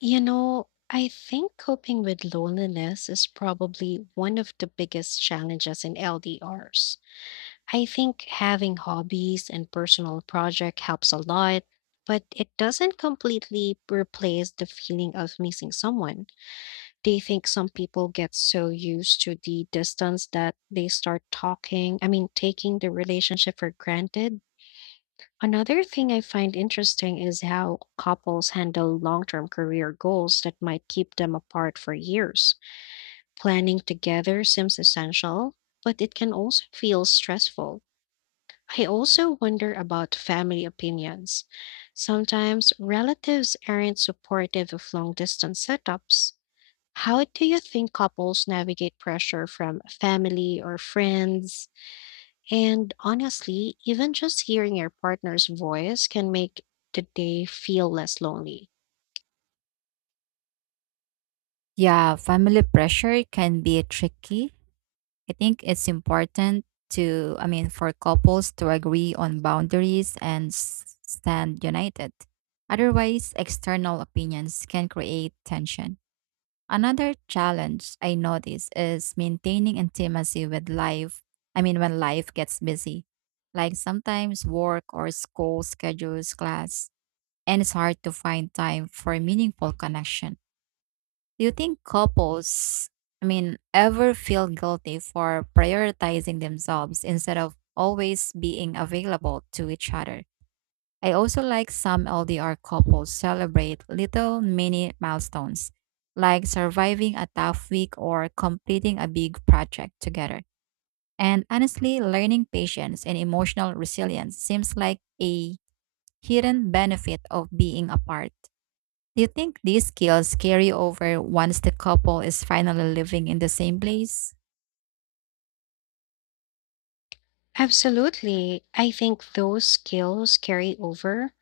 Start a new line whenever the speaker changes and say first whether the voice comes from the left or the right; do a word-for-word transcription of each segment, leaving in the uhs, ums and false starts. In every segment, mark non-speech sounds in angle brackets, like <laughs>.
left: You know, I think coping with loneliness is probably one of the biggest challenges in L D Rs. I think having hobbies and personal project helps a lot, but it doesn't completely replace the feeling of missing someone. Do you think some people get so used to the distance that they start talking, I mean, taking the relationship for granted? Another thing I find interesting is how couples handle long term career goals that might keep them apart for years. Planning together seems essential, but it can also feel stressful. I also wonder about family opinions. Sometimes relatives aren't supportive of long distance setups. How do you think couples navigate pressure from family or friends? And honestly, even just hearing your partner's voice can make the day feel less lonely.
right: Yeah, family pressure can be tricky. I think it's important to, I mean, for couples to agree on boundaries and s- stand united. Otherwise, external opinions can create tension. Another challenge I notice is maintaining intimacy with life. I mean, when life gets busy, like sometimes work or school schedules class, and it's hard to find time for meaningful connection. Do you think couples, I mean, ever feel guilty for prioritizing themselves instead of always being available to each other? I also like some L D R couples celebrate little mini milestones, like surviving a tough week or completing a big project together. And honestly, learning patience and emotional resilience seems like a hidden benefit of being apart. Do you think these skills carry over once the couple is finally living in the same place?
left: Absolutely. I think those skills carry over.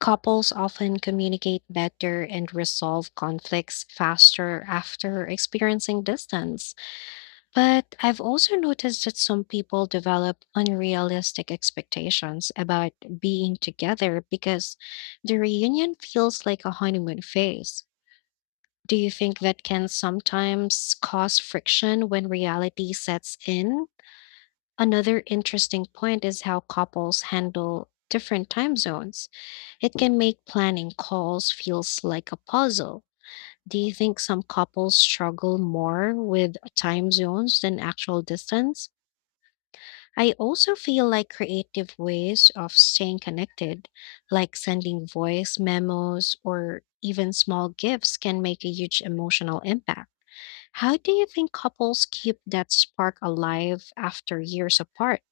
left: Couples often communicate better and resolve conflicts faster after experiencing distance. But I've also noticed that some people develop unrealistic expectations about being together because the reunion feels like a honeymoon phase. Do you think that can sometimes cause friction when reality sets in? Another interesting point is how couples handle different time zones. It can make planning calls feels like a puzzle. Do you think some couples struggle more with time zones than actual distance? I also feel like creative ways of staying connected, like sending voice memos or even small gifts, can make a huge emotional impact. How do you think couples keep that spark alive after years apart?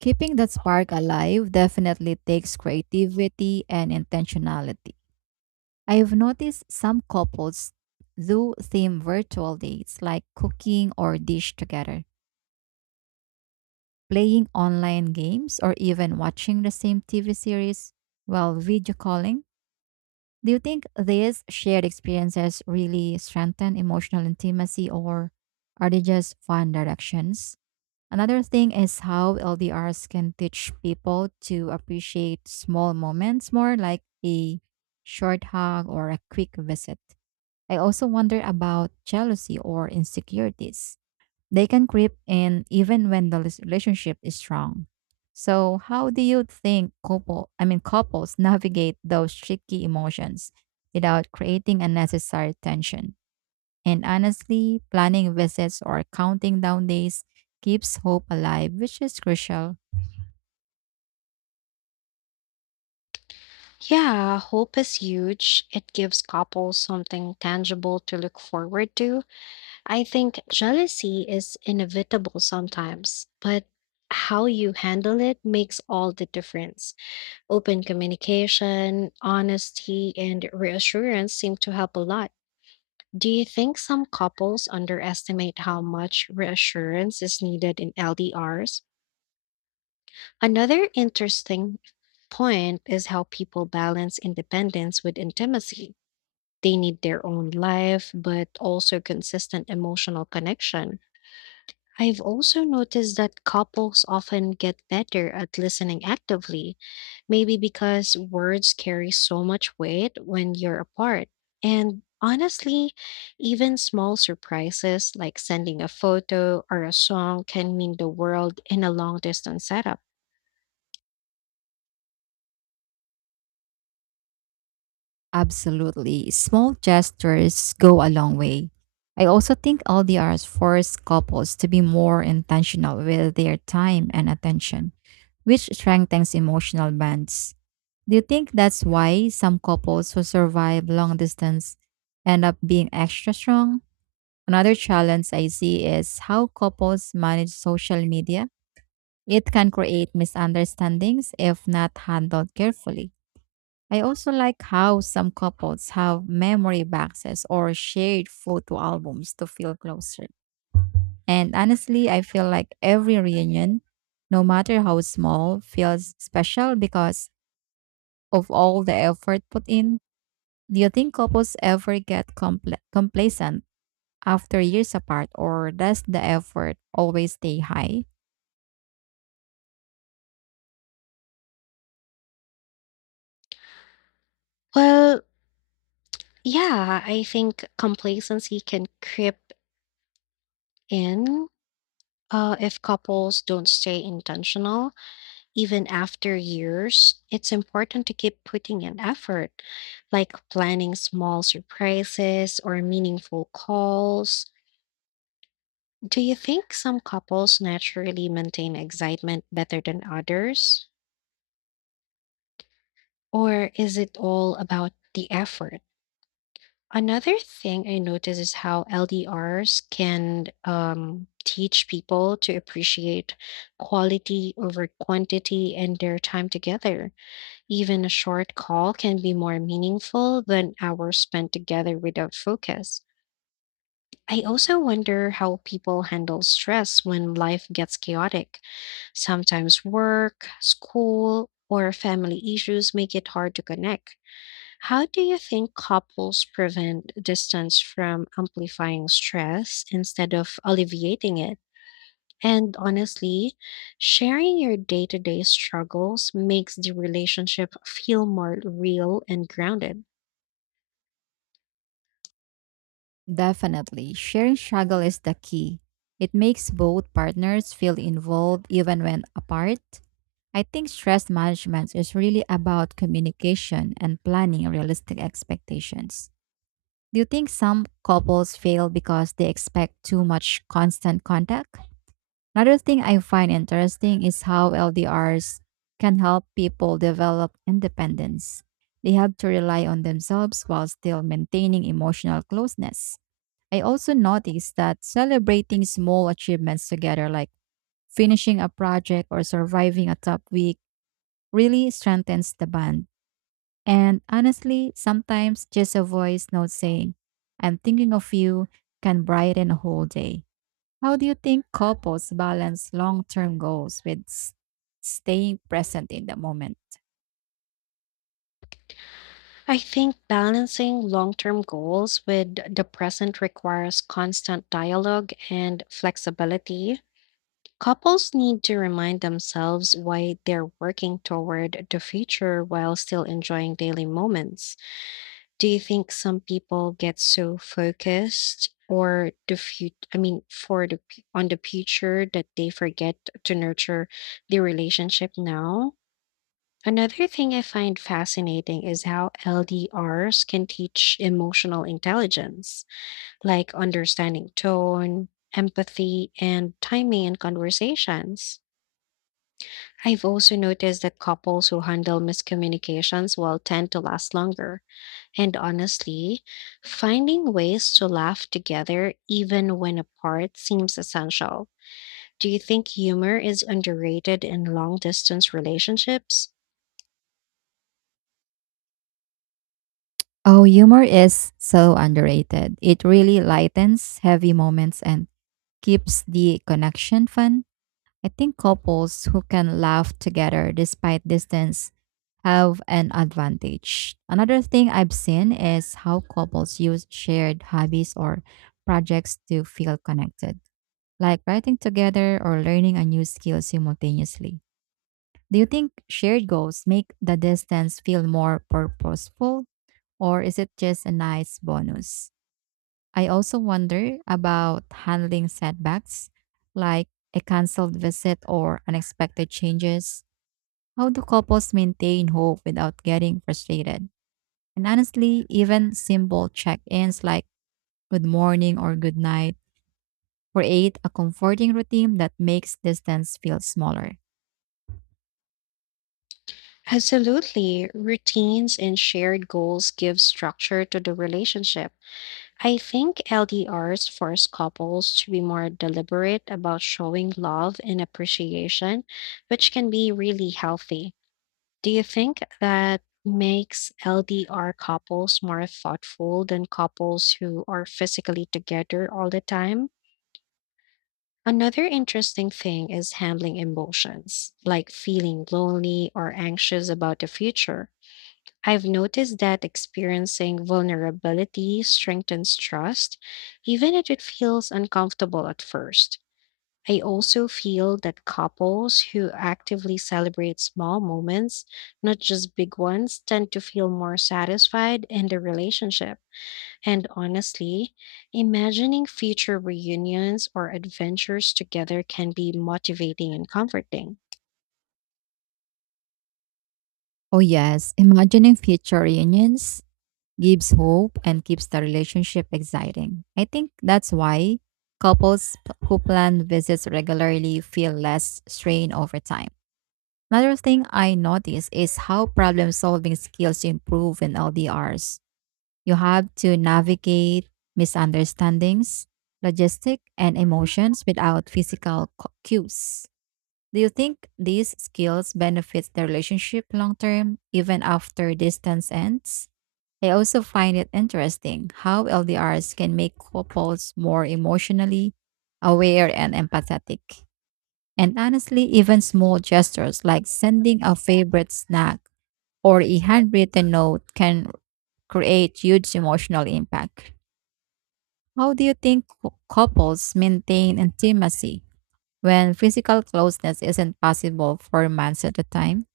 right: Keeping that spark alive definitely takes creativity and intentionality. I've noticed some couples do theme virtual dates like cooking or dish together, playing online games, or even watching the same T V series while video calling. Do you think these shared experiences really strengthen emotional intimacy, or are they just fun directions? Another thing is how L D Rs can teach people to appreciate small moments more, like a short hug or a quick visit. I also wonder about jealousy or insecurities. They can creep in even when the lis- relationship is strong. So, how do you think couple, I mean couples <laughs> navigate those tricky emotions without creating unnecessary tension? And honestly, planning visits or counting down days keeps hope alive, which is crucial.
left: Yeah, hope is huge. It gives couples something tangible to look forward to. I think jealousy is inevitable sometimes, but how you handle it makes all the difference. Open communication, honesty, and reassurance seem to help a lot. Do you think some couples underestimate how much reassurance is needed in L D Rs? Another interesting point is how people balance independence with intimacy. They need their own life, but also consistent emotional connection. I've also noticed that couples often get better at listening actively, maybe because words carry so much weight when you're apart. And honestly, even small surprises like sending a photo or a song can mean the world in a long distance setup.
right: Absolutely. Small gestures go a long way. I also think L D Rs force couples to be more intentional with their time and attention, which strengthens emotional bonds. Do you think that's why some couples who survive long distance end up being extra strong? Another challenge I see is how couples manage social media. It can create misunderstandings if not handled carefully. I also like how some couples have memory boxes or shared photo albums to feel closer. And honestly, I feel like every reunion, no matter how small, feels special because of all the effort put in. Do you think couples ever get compl- complacent after years apart, or does the effort always stay high?
left: Well, yeah, I think complacency can creep in uh, if couples don't stay intentional even after years. It's important to keep putting in effort, like planning small surprises or meaningful calls. Do you think some couples naturally maintain excitement better than others, or is it all about the effort? Another thing I notice is how L D Rs can um, teach people to appreciate quality over quantity and their time together. Even a short call can be more meaningful than hours spent together without focus. I also wonder how people handle stress when life gets chaotic. Sometimes work, school, or family issues make it hard to connect. How do you think couples prevent distance from amplifying stress instead of alleviating it? And honestly, sharing your day to day struggles makes the relationship feel more real and grounded.
right: Definitely, sharing struggle is the key. It makes both partners feel involved even when apart. I think stress management is really about communication and planning realistic expectations. Do you think some couples fail because they expect too much constant contact? Another thing I find interesting is how L D Rs can help people develop independence. They have to rely on themselves while still maintaining emotional closeness. I also noticed that celebrating small achievements together, like finishing a project or surviving a tough week, really strengthens the bond. And honestly, sometimes just a voice note saying, I'm thinking of you, can brighten a whole day. How do you think couples balance long term goals with s- staying present in the moment?
left: I think balancing long term goals with the present requires constant dialogue and flexibility. Couples need to remind themselves why they're working toward the future while still enjoying daily moments. Do you think some people get so focused or the future, I mean, for the p- on the future that they forget to nurture the relationship now? Another thing I find fascinating is how L D Rs can teach emotional intelligence, like understanding tone, empathy, and timing in conversations. I've also noticed that couples who handle miscommunications will tend to last longer. And honestly, finding ways to laugh together even when apart seems essential. Do you think humor is underrated in long distance relationships?
right: Oh, humor is so underrated. It really lightens heavy moments and keeps the connection fun. I think couples who can laugh together despite distance have an advantage. Another thing I've seen is how couples use shared hobbies or projects to feel connected, like writing together or learning a new skill simultaneously. Do you think shared goals make the distance feel more purposeful, or is it just a nice bonus? I also wonder about handling setbacks like a cancelled visit or unexpected changes. How do couples maintain hope without getting frustrated? And honestly, even simple check ins like good morning or good night create a comforting routine that makes distance feel smaller.
left: Absolutely. Routines and shared goals give structure to the relationship. I think L D Rs force couples to be more deliberate about showing love and appreciation, which can be really healthy. Do you think that makes L D R couples more thoughtful than couples who are physically together all the time? Another interesting thing is handling emotions, like feeling lonely or anxious about the future. I've noticed that experiencing vulnerability strengthens trust, even if it feels uncomfortable at first. I also feel that couples who actively celebrate small moments, not just big ones, tend to feel more satisfied in the relationship. And honestly, imagining future reunions or adventures together can be motivating and comforting.
right: Oh, yes, imagining future reunions gives hope and keeps the relationship exciting. I think that's why couples p- who plan visits regularly feel less strain over time. Another thing I notice is how problem solving skills improve in L D Rs. You have to navigate misunderstandings, logistic, and emotions without physical cu- cues. Do you think these skills benefit the relationship long term, even after distance ends? I also find it interesting how L D Rs can make couples more emotionally aware and empathetic. And honestly, even small gestures like sending a favorite snack or a handwritten note can create huge emotional impact. How do you think cou- couples maintain intimacy when physical closeness isn't possible for months at a time?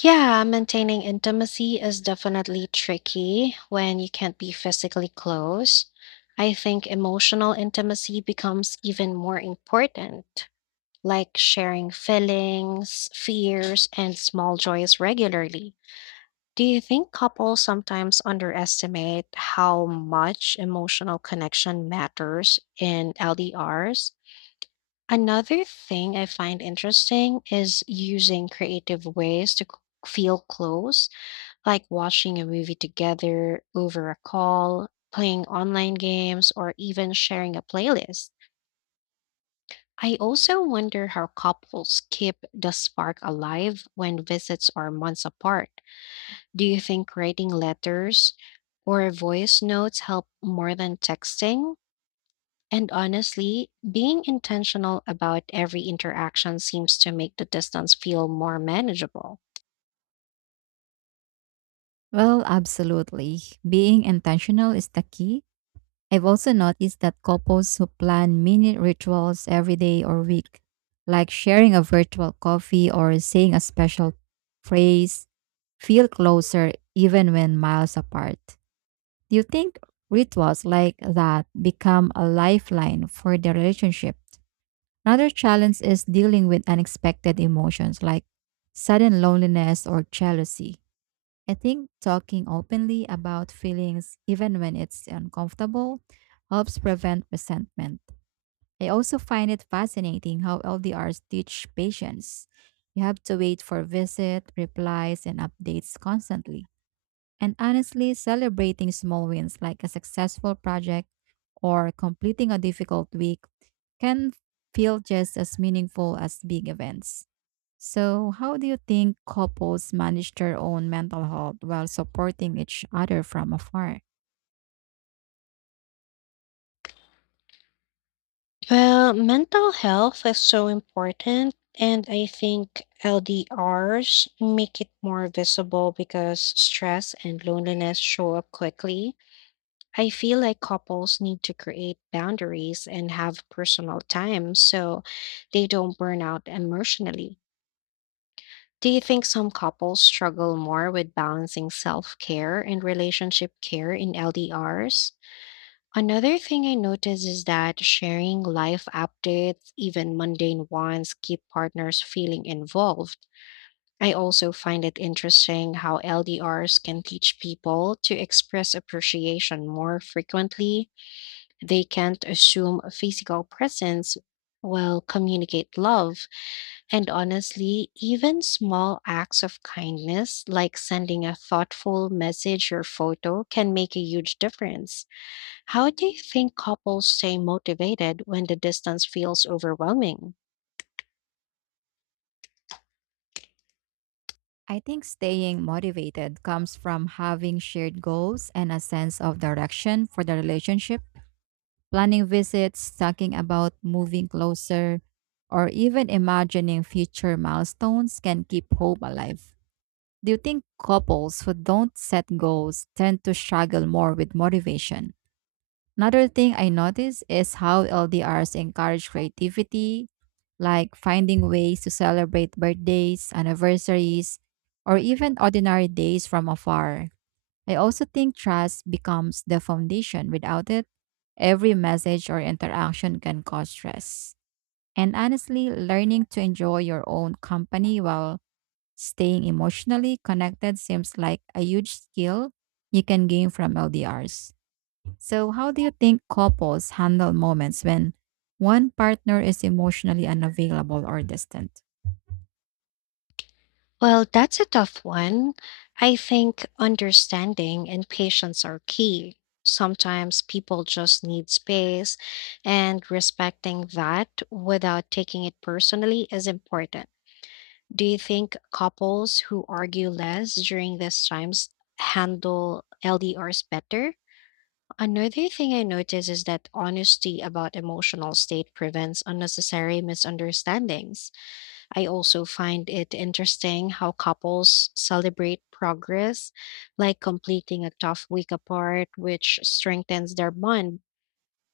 left: Yeah, maintaining intimacy is definitely tricky when you can't be physically close. I think emotional intimacy becomes even more important, like sharing feelings, fears, and small joys regularly. Do you think couples sometimes underestimate how much emotional connection matters in L D Rs? Another thing I find interesting is using creative ways to c- feel close, like watching a movie together over a call, playing online games, or even sharing a playlist. I also wonder how couples keep the spark alive when visits are months apart. Do you think writing letters or voice notes help more than texting? And honestly, being intentional about every interaction seems to make the distance feel more manageable.
right: Well, absolutely. Being intentional is the key. I've also noticed that couples who plan mini rituals every day or week, like sharing a virtual coffee or saying a special phrase, feel closer even when miles apart. Do you think rituals like that become a lifeline for the relationship? Another challenge is dealing with unexpected emotions like sudden loneliness or jealousy. I think talking openly about feelings, even when it's uncomfortable, helps prevent resentment. I also find it fascinating how L D Rs teach patience. You have to wait for visit, replies, and updates constantly. And honestly, celebrating small wins like a successful project or completing a difficult week can feel just as meaningful as big events. So, how do you think couples manage their own mental health while supporting each other from afar?
left: Well, mental health is so important, and I think L D Rs make it more visible because stress and loneliness show up quickly. I feel like couples need to create boundaries and have personal time so they don't burn out emotionally. Do you think some couples struggle more with balancing self care and relationship care in L D Rs? Another thing I notice is that sharing life updates, even mundane ones, keep partners feeling involved. I also find it interesting how L D Rs can teach people to express appreciation more frequently. They can't assume a physical presence will communicate love. And honestly, even small acts of kindness, like sending a thoughtful message or photo, can make a huge difference. How do you think couples stay motivated when the distance feels overwhelming?
right: I think staying motivated comes from having shared goals and a sense of direction for the relationship. Planning visits, talking about moving closer, or even imagining future milestones can keep hope alive. Do you think couples who don't set goals tend to struggle more with motivation? Another thing I notice is how L D Rs encourage creativity, like finding ways to celebrate birthdays, anniversaries, or even ordinary days from afar. I also think trust becomes the foundation. Without it, every message or interaction can cause stress. And honestly, learning to enjoy your own company while staying emotionally connected seems like a huge skill you can gain from L D Rs. So, how do you think couples handle moments when one partner is emotionally unavailable or distant?
left: Well, that's a tough one. I think understanding and patience are key. Sometimes people just need space, and respecting that without taking it personally is important. Do you think couples who argue less during these times handle L D Rs better? Another thing I notice is that honesty about emotional state prevents unnecessary misunderstandings. I also find it interesting how couples celebrate progress, like completing a tough week apart, which strengthens their bond.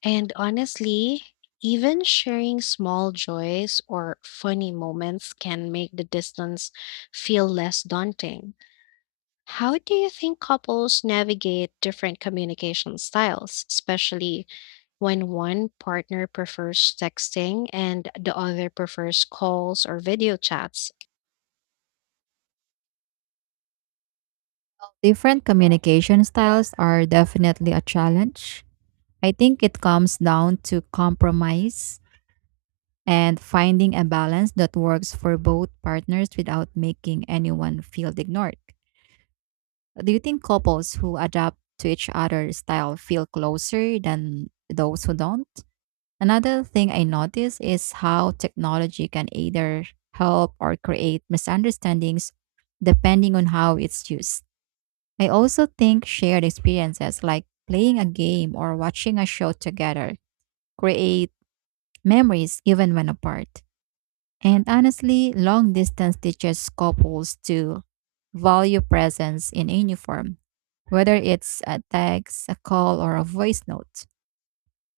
left: And honestly, even sharing small joys or funny moments can make the distance feel less daunting. How do you think couples navigate different communication styles, especially when one partner prefers texting and the other prefers calls or video chats?
right: Different communication styles are definitely a challenge. I think it comes down to compromise and finding a balance that works for both partners without making anyone feel ignored. Do you think couples who adapt to each other's style feel closer than those who don't? Another thing I notice is how technology can either help or create misunderstandings depending on how it's used. I also think shared experiences like playing a game or watching a show together create memories even when apart. And honestly, long distance teaches couples to value presence in any form, whether it's a text, a call, or a voice note.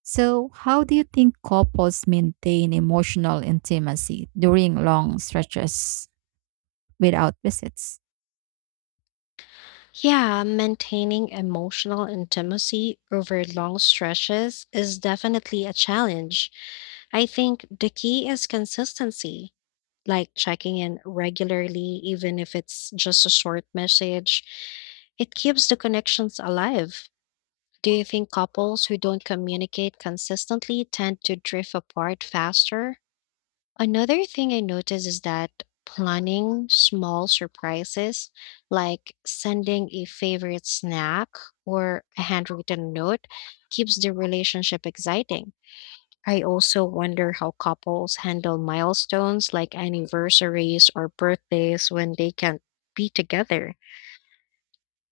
right: So, how do you think couples maintain emotional intimacy during long stretches without visits?
left: Yeah, maintaining emotional intimacy over long stretches is definitely a challenge. I think the key is consistency, like checking in regularly, even if it's just a short message. It keeps the connections alive. Do you think couples who don't communicate consistently tend to drift apart faster? Another thing I notice is that planning small surprises, like sending a favorite snack or a handwritten note, keeps the relationship exciting. I also wonder how couples handle milestones like anniversaries or birthdays when they can't be together.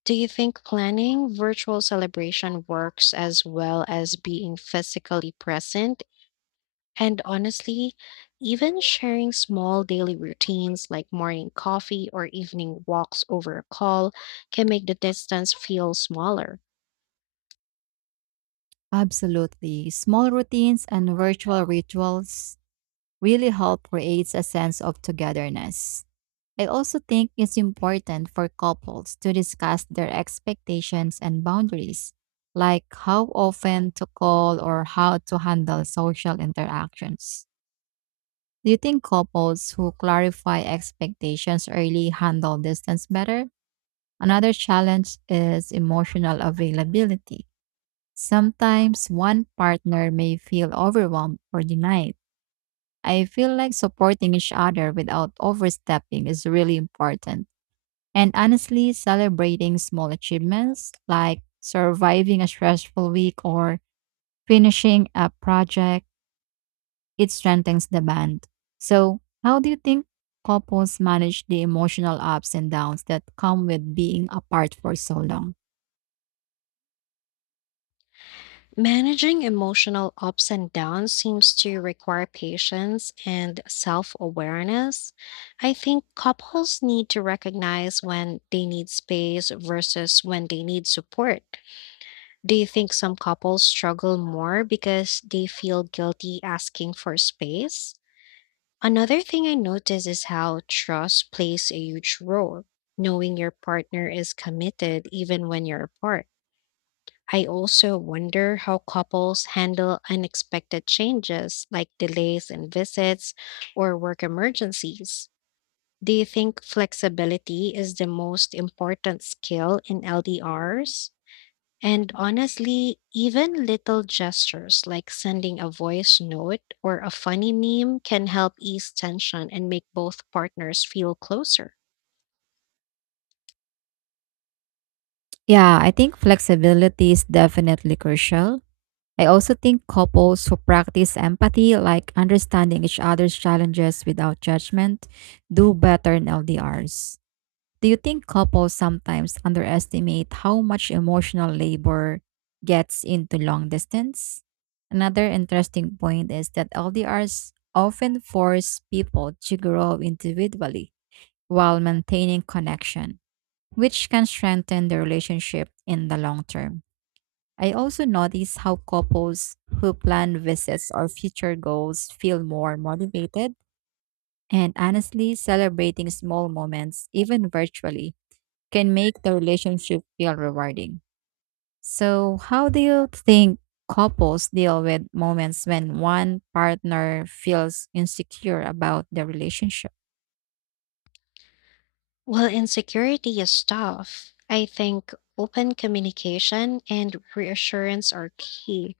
left: Do you think planning virtual celebration works as well as being physically present? And honestly, even sharing small daily routines like morning coffee or evening walks over a call can make the distance feel smaller.
right: Absolutely. Small routines and virtual rituals really help create a sense of togetherness. I also think it's important for couples to discuss their expectations and boundaries, like how often to call or how to handle social interactions. Do you think couples who clarify expectations early handle distance better? Another challenge is emotional availability. Sometimes one partner may feel overwhelmed or denied. I feel like supporting each other without overstepping is really important. And honestly, celebrating small achievements like surviving a stressful week or finishing a project, it strengthens the band. So, how do you think couples manage the emotional ups and downs that come with being apart for so long?
left: Managing emotional ups and downs seems to require patience and self awareness. I think couples need to recognize when they need space versus when they need support. Do you think some couples struggle more because they feel guilty asking for space? Another thing I notice is how trust plays a huge role, knowing your partner is committed even when you're apart. I also wonder how couples handle unexpected changes like delays in visits or work emergencies. Do you think flexibility is the most important skill in L D Rs? And honestly, even little gestures like sending a voice note or a funny meme can help ease tension and make both partners feel closer.
right: Yeah, I think flexibility is definitely crucial. I also think couples who practice empathy, like understanding each other's challenges without judgment, do better in L D Rs. Do you think couples sometimes underestimate how much emotional labor gets into long distance? Another interesting point is that L D Rs often force people to grow individually while maintaining connection, which can strengthen the relationship in the long term. I also notice how couples who plan visits or future goals feel more motivated, and honestly celebrating small moments, even virtually, can make the relationship feel rewarding. So, how do you think couples deal with moments when one partner feels insecure about the relationship?
left: While insecurity is tough, I think open communication and reassurance are key.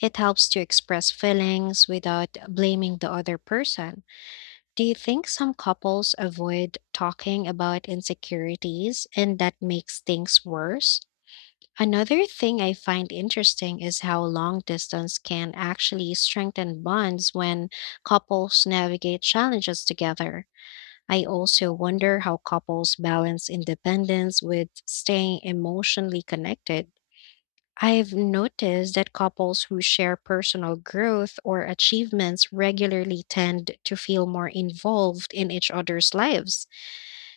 left: It helps to express feelings without blaming the other person. Do you think some couples avoid talking about insecurities and that makes things worse? Another thing I find interesting is how long distance can actually strengthen bonds when couples navigate challenges together. I also wonder how couples balance independence with staying emotionally connected. I've noticed that couples who share personal growth or achievements regularly tend to feel more involved in each other's lives.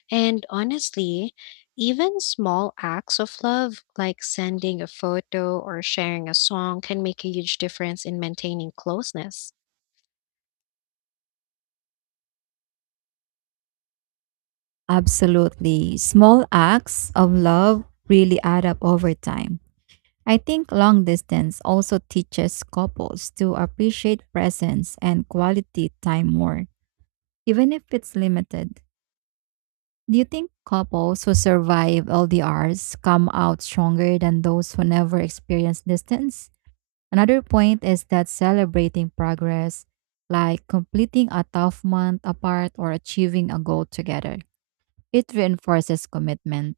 left: And honestly, even small acts of love, like sending a photo or sharing a song, can make a huge difference in maintaining closeness.
right: Absolutely. Small acts of love really add up over time. I think long distance also teaches couples to appreciate presence and quality time more, even if it's limited. Do you think couples who survive L D Rs come out stronger than those who never experience distance? Another point is that celebrating progress, like completing a tough month apart or achieving a goal together, it reinforces commitment.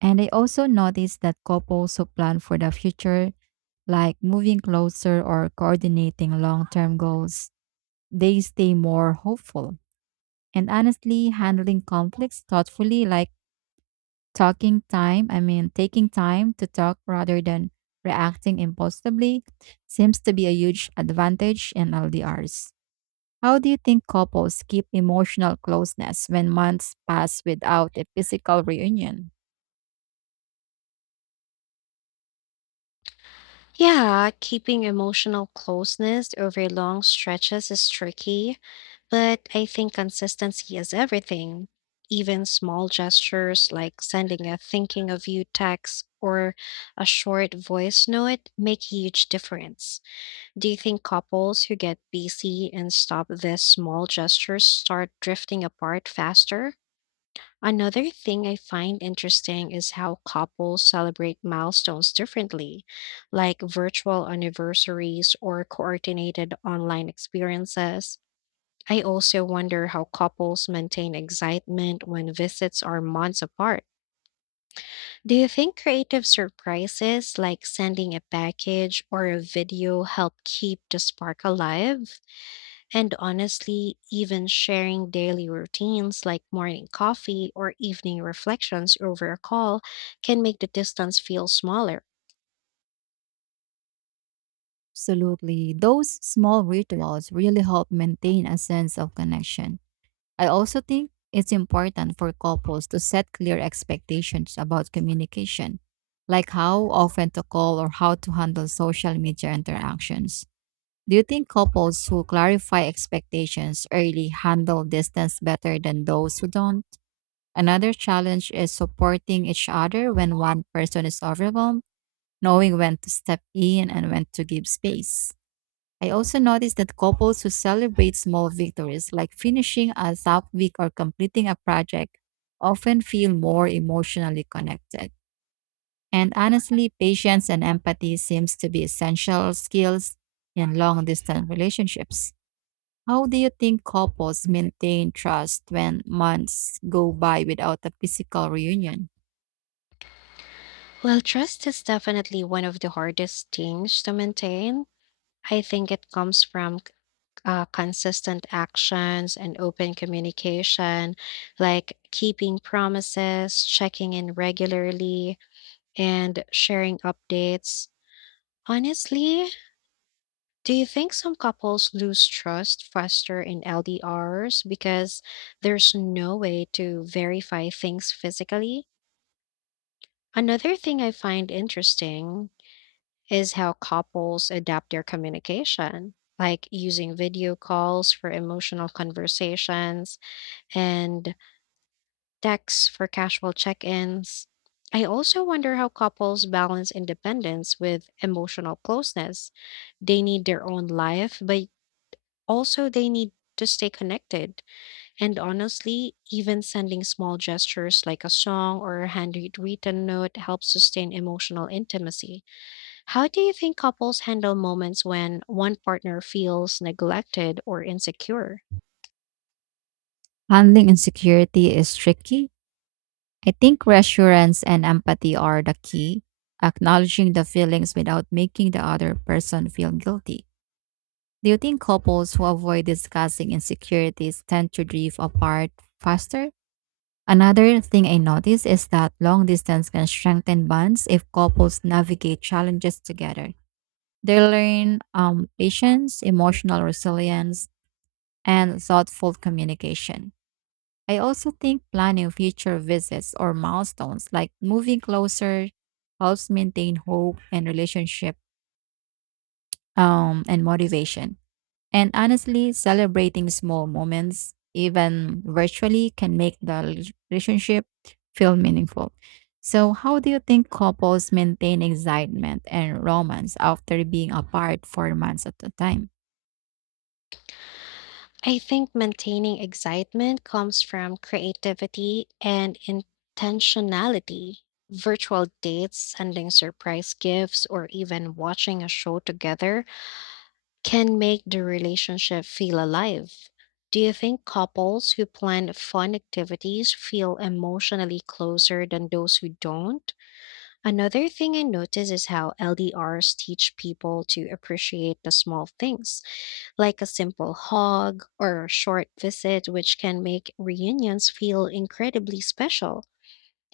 right: And I also noticed that couples who plan for the future, like moving closer or coordinating long term goals, they stay more hopeful. And honestly, handling conflicts thoughtfully, like Talking time, I mean, taking time to talk rather than reacting impulsively, seems to be a huge advantage in L D Rs. How do you think couples keep emotional closeness when months pass without a physical reunion?
left: Yeah, keeping emotional closeness over long stretches is tricky, but I think consistency is everything. Even small gestures like sending a thinking of you text or a short voice note make a huge difference. Do you think couples who get busy and stop these small gestures start drifting apart faster? Another thing I find interesting is how couples celebrate milestones differently, like virtual anniversaries or coordinated online experiences. I also wonder how couples maintain excitement when visits are months apart. Do you think creative surprises like sending a package or a video help keep the spark alive? And honestly, even sharing daily routines like morning coffee or evening reflections over a call can make the distance feel smaller.
right: Absolutely. Those small rituals really help maintain a sense of connection. I also think it's important for couples to set clear expectations about communication, like how often to call or how to handle social media interactions. Do you think couples who clarify expectations early handle distance better than those who don't? Another challenge is supporting each other when one person is overwhelmed, knowing when to step in and when to give space. I also noticed that couples who celebrate small victories, like finishing a top week or completing a project, often feel more emotionally connected. And honestly, patience and empathy seems to be essential skills in long-distance relationships. How do you think couples maintain trust when months go by without a physical reunion?
left: Well, trust is definitely one of the hardest things to maintain. I think it comes from uh, consistent actions and open communication, like keeping promises, checking in regularly, and sharing updates. Honestly, do you think some couples lose trust faster in L D Rs because there's no way to verify things physically? Another thing I find interesting is how couples adapt their communication, like using video calls for emotional conversations and texts for casual check ins. I also wonder how couples balance independence with emotional closeness. They need their own life, but also, they need to stay connected. And honestly, even sending small gestures like a song or a handwritten note helps sustain emotional intimacy. How do you think couples handle moments when one partner feels neglected or insecure?
right: Handling insecurity is tricky. I think reassurance and empathy are the key, acknowledging the feelings without making the other person feel guilty. Do you think couples who avoid discussing insecurities tend to drift apart faster? Another thing I notice is that long distance can strengthen bonds if couples navigate challenges together. They learn um, patience, emotional resilience, and thoughtful communication. I also think planning future visits or milestones like moving closer helps maintain hope and relationship, um, and motivation. And honestly, celebrating small moments, even virtually, can make the rel- relationship feel meaningful. So, how do you think couples maintain excitement and romance after being apart for months at a time?
left: I think maintaining excitement comes from creativity and intentionality. Virtual dates, sending surprise gifts, or even watching a show together can make the relationship feel alive. Do you think couples who plan fun activities feel emotionally closer than those who don't? Another thing I notice is how L D Rs teach people to appreciate the small things, like a simple hug or a short visit, which can make reunions feel incredibly special.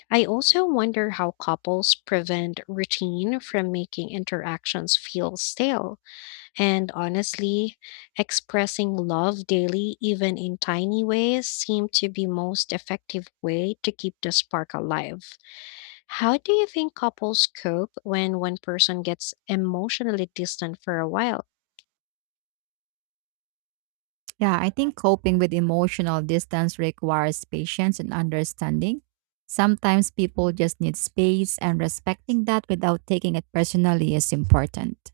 left: I also wonder how couples prevent routine from making interactions feel stale. And honestly, expressing love daily, even in tiny ways, seem to be most effective way to keep the spark alive. How do you think couples cope when one person gets emotionally distant for a while?
right: Yeah, I think coping with emotional distance requires patience and understanding. Sometimes people just need space, and respecting that without taking it personally is important.